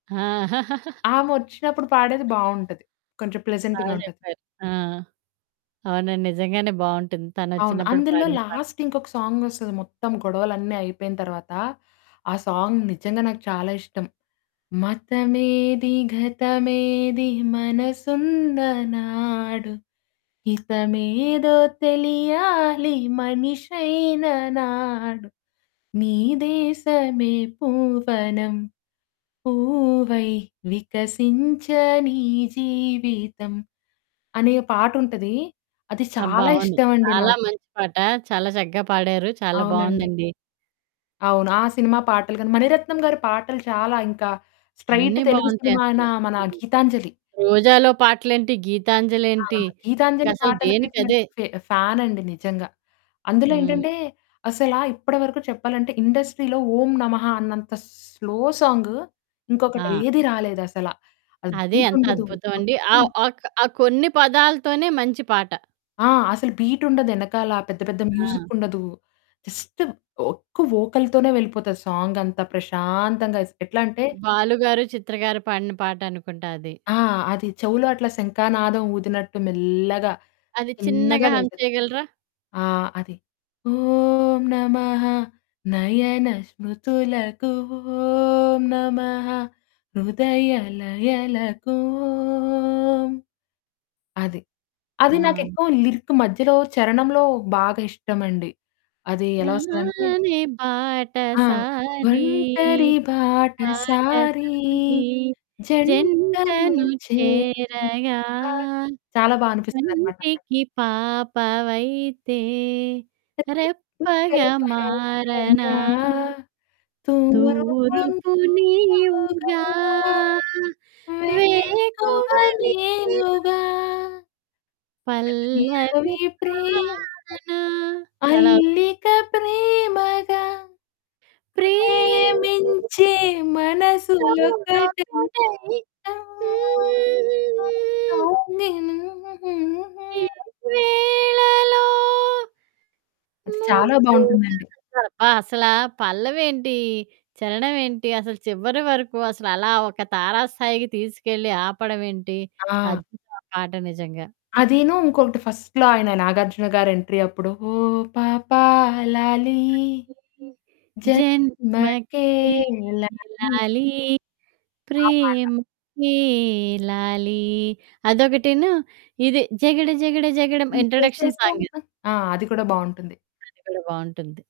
ఆ! ఆమె వచ్చినప్పుడు పాడేది బాగుంటది. కొంచెం ప్లెజెంట్‌గా బాగా ఉంటది. చెప్పారు. ఆ! అవునండి. నిజంగానే బాగుంటుంది అవును. తనోచ్చినప్పుడు అందులో పాడిన పాట. లాస్ట్ ఇంకొక సాంగ్ వస్తది మొత్తం గొడవలన్నీ అయిపోయిన తర్వాత. ఆ సాంగ్ నిజంగా నాకు చాలా ఇష్టం. మతమేది గతమేది మనసున్నా నాడు. హితమేదో తెలియాలి మనిషైన నాడు. నీ దేశమే పూవనం. పూవై వికసించ నీ జీవితం అనే పాటుంటది అది అబ్బా! చాలా అవును. ఇష్టం అండి చాలా నాకు. మంచి పాట, చాలా చక్కగా పాడారు, చాలా అవునండి. బాగుందండి. అవును. ఆ! సినిమా పాటలు గాని మణిరత్నం గారి పాటలు చాలా ఇంకా స్ట్రెయిట్ అన్నీ తెలుగు బాగుంటాయి సినిమా అయిన అసల, మన హ్మ్. 'గీతాంజలి.' రోజాలో పాటలేంటి, ఆ! గీతాంజలేంటి? ఇక 'గీతాంజలి' అసలు పాటలకైతే నేను దేనికదే. ఫ ఫానండి నిజంగా. అందులో హ్మ్. ఏంటంటే అసల ఇప్పటి వరకు చెప్పాలంటే, ఇండస్ట్రీలో ఓం నమః అన్నంత స్లో సాంగ్ ఇంకొకటి ఆ! ఏది రాలేదసల. అది అది ఎంత బీటుండదు అద్భుతం అండి ఆ! మొత్తం అక్ ఆ కొన్ని పదాలతోనే మంచి పాట. ఆ! అసలు బీట్ ఉండదు ఏనకాల పెద్ద పెద్ద మ్యూజిక్ ఆ! ఉండదు. జస్ట్ ఒక్క వోకల్‌‌తోనే వెళ్ళిపోతది. సాంగ్ అంతా ప్రశాంతంగా ఎస్ ఎట్లాంటే బాలు గారు, చిత్ర గారు, పాడిన పాటనుకుంట అది. ఆ! అది చెవులో అట్లా శంఖానాదం ఊదినట్టు మెల్లగా, అది చిన్నగా చిన్నగా హం వెళ్తది. చేయగలరా? ఆ! అది ఓం నమః నయన స్మృతులకు ఓం నమః హృదయ లయలకు ఓం అది. అది ఆ! నాకేక్కువ లిరిక్ మధ్యలో చరణంలో బాగా ఇష్టమండి. అది ఎలా వస్తదంటే హానే ఆ! బాటసారి, ఒంటరి బాటసారి, బాటసారి. జంటలు జంటను చేరాగా చేరగా చాలా బా అనిపిస్తదన్నమాట అక్కడ. కంటికి పాపవైతే, రెప్పగా మారనా. [unintelligible] గా తూరుపు తూర్పు నీవుగా, నీవుగా వెక్కువ వేకువ నీవు... నేనుగా... పల్లవి పల్లవి ప్రేమ పాడనా అది, అలావ అలికా ప్రేమగా ప్రేమించే ప్రేమించే [unintelligible] మనసులోకటై ఒకటై హ్మ్, హ్మ్, [unintelligible] హ్మ్. ఈ వేళలో అది చాలా ముద్దుగా బాగుంటుందండి. అబ్బా! అసలా పల్లవేంటి? చరణమేంటి? అసలు చివరి వరకు అసలలా ఒక తారా స్థాయికి తీసుకెళ్ళి ఆపడం ఏంటి? ఆ! అద్భుతం ఆ పాట నిజంగా. అదిను ఇంకొకటి ఫస్ట్‌లో ఆయన నాగార్జున గారి ఎంట్రీ అప్పుడు ఓహ్ పాపా లాలి లాలి జన్మకే జన్మకే లాలి లాలి ఆ పాట. ప్రేమకే లాలి అదొకటిను. ఇది జగడ జగడ జగడం నువు ఇంట్రోడక్షన్ సాంగ్ ఇది. చేసేశావా ఆ! అది కూడా బాగుంటుంది. అది కూడా బాగుంటుంది.